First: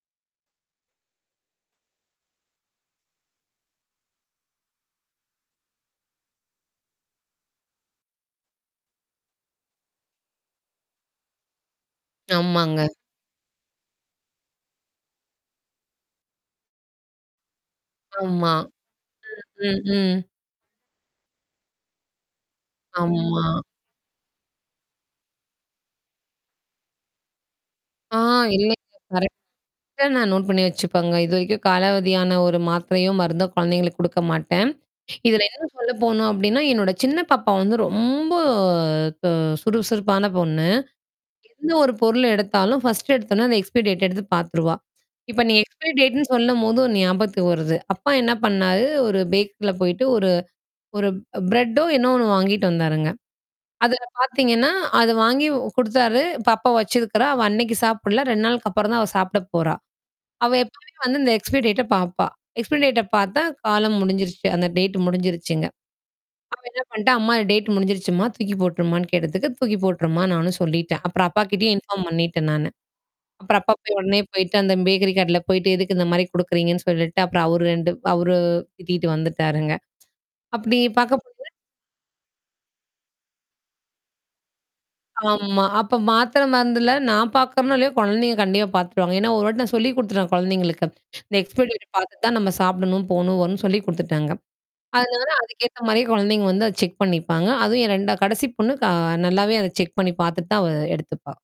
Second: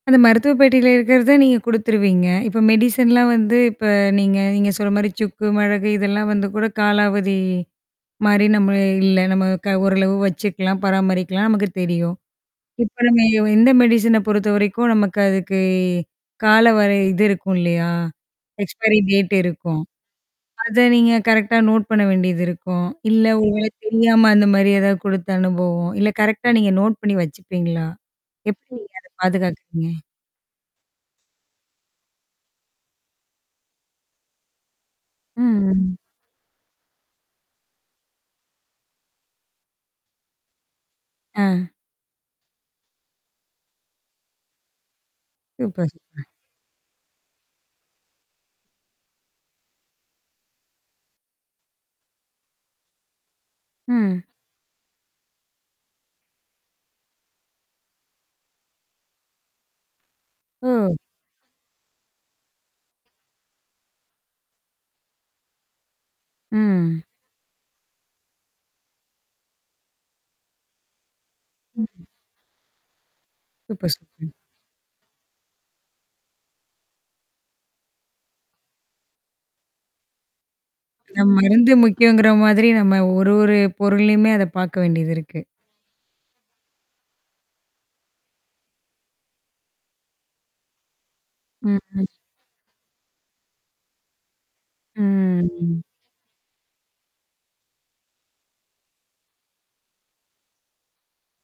அந்த மருத்துவ பெட்டியில இருக்கிறது நீங்க குடுத்துருவீங்க. இப்ப மெடிசன்லாம் வந்து இப்ப நீங்க நீங்க சொல்ற மாரி சுக்கு, மிளகு இதெல்லாம் வந்து கூட காலாவதி மாரி நம்ம இல்ல, நம்ம க ஓரளவு வச்சுக்கலாம், பராமரிக்கலாம், நமக்கு தெரியும். ஆமாங்க. இப்ப நம்ம எ வ இந்த மெடிசின பொறுத்தவரைக்கும் நமக்கு அதுக்கு கால வர இது இருக்கும் இல்லையா? ஆமா. எக்ஸ்பயரி டேட் ம். இருக்கும். ம். ம். அத நீங்க கரெக்ட்டா நோட் பண்ண வேண்டியது இருக்கும். இல்ல ஆமா ஒரு வேளை தெரியாம அந்த மாரி ஏதாவது குடுத்த அனுபவம், இல்ல கரெக்ட்டா நீங்க நோட் பண்ணீ வச்சுப்பீங்களா? ஆ எப்டி இல்லங்க, நீங்க அத கரெக்ட்டா பாதுகாத்துக்குறீங்க? நான் நோட் பண்ணீ வச்சுப்பேங்க. இதுவரைக்கும் காலாவதியான ஒரு மாத்திரையும் மருந்தும் கொழந்தைங்களுக்கு குடுக்க மாட்டேன். இதுல ம். இன்னும் சொல்ல ம். போணும் அப்டீன்னா, என்னோட சின்ன பாப்பா வந்து ரொம்ப தொ சுறு சுருப்பான பொண்ணு. ஆ. எந்த ஒரு பொருள எடுத்தாலும் ஃபர்ஸ்ட் எடுத்தோன்ன, அந்த எக்ஸ்பயரி டேட் எடுத்து பாத்துருவா. இப்ப நீங்க சூப்பர், எக்ஸ்பயரி சூப்பர். டேட்ன்னு சொல்லும்போது ஒண்ணு ஞாபகத்து வருது. அப்பா என்னா பண்ணாரு, ஒரு பேக்கரில போயிட்டு ஒரு ஒரு பிரெட்டோ என்னோ ஒண்ணு வாங்கிட்டு வந்தாருங்க. அதில ம். பாத்தீங்கன்னா அது வாங்கி குடுத்தாரு. பாப்பா வச்சிருக்கறா அவ அனைக்கு சாப்பிடல. 2 நாளுக்கு அப்புறம் தான் அவ சாப்பிட போறா. அவ எப்பவுமே ஓ. வந்து இந்த எக்ஸ்பைரி டேட்ட பாப்பா. எக்ஸ்பைரி டேட்ட பாத்தா காலம் முடிஞ்சிருச்சு. அந்த டேட்டு முடிஞ்சிருச்சுங்க. அவ என்னா அ. பண்ணிட்டா அம்மா இந்த டேட்டு முடிஞ்சிருச்சும்மா, தூக்கி போட்ருமா கேட்டதுக்கு தூக்கி போட்டுருமான்னு நானும் சொல்லிட்டேன். அப்புறம் அப்பாகிட்டயும் இன்ஃபார்ம் பண்ணிட்டேன் நானு. அப்புறம் அப்பா சூப்பர், போய் உடனே சூப்பர். போயிட்டு அந்த பேக்ரி கடைல போயிட்டு எதுக்கு இந்த மாரி குடுக்குறீங்கன்னு சொல்லிட்டு, அப்புறம் அவரு 2 அவரு திட்டீட்டு வந்துட்டாருங்க. அப்படி பாக்க ந போது மருந்து முக்கியங்கிற மாதிரி நம்ம ஒரு ஒரு பொருள்லயுமே அத பாக்க வேண்டியது இருக்கு. ஆமா. அப்ப மாத்திர மருந்துல நான் பாக்கறேனோ, இல்லையோ குழந்தைங்க கண்டிப்பா பாத்துருவாங்க. ஏன்னா ஒரு வாட்டி நான் சொல்லிக் குடுத்துட்டேன் குழந்தைங்களுக்கு. இந்த எக்ஸ்பயரி ம், டேட் ம். பாத்துட்டு தான் நம்ம சாப்பிடணும், போணும் வரும்ன்னு சொல்லிக் குடுத்துட்டேங்க. அதனால ம். அதுக்கேத்த மாரியே குழந்தைங்க வந்து அத செக் பண்ணிப்பாங்க. அதுவும் என் 2ஆ கடைசி பொண்ணு க நல்லாவே அத செக் பண்ணீ பாத்துட்டு தான் அவ எடுத்துப்பா.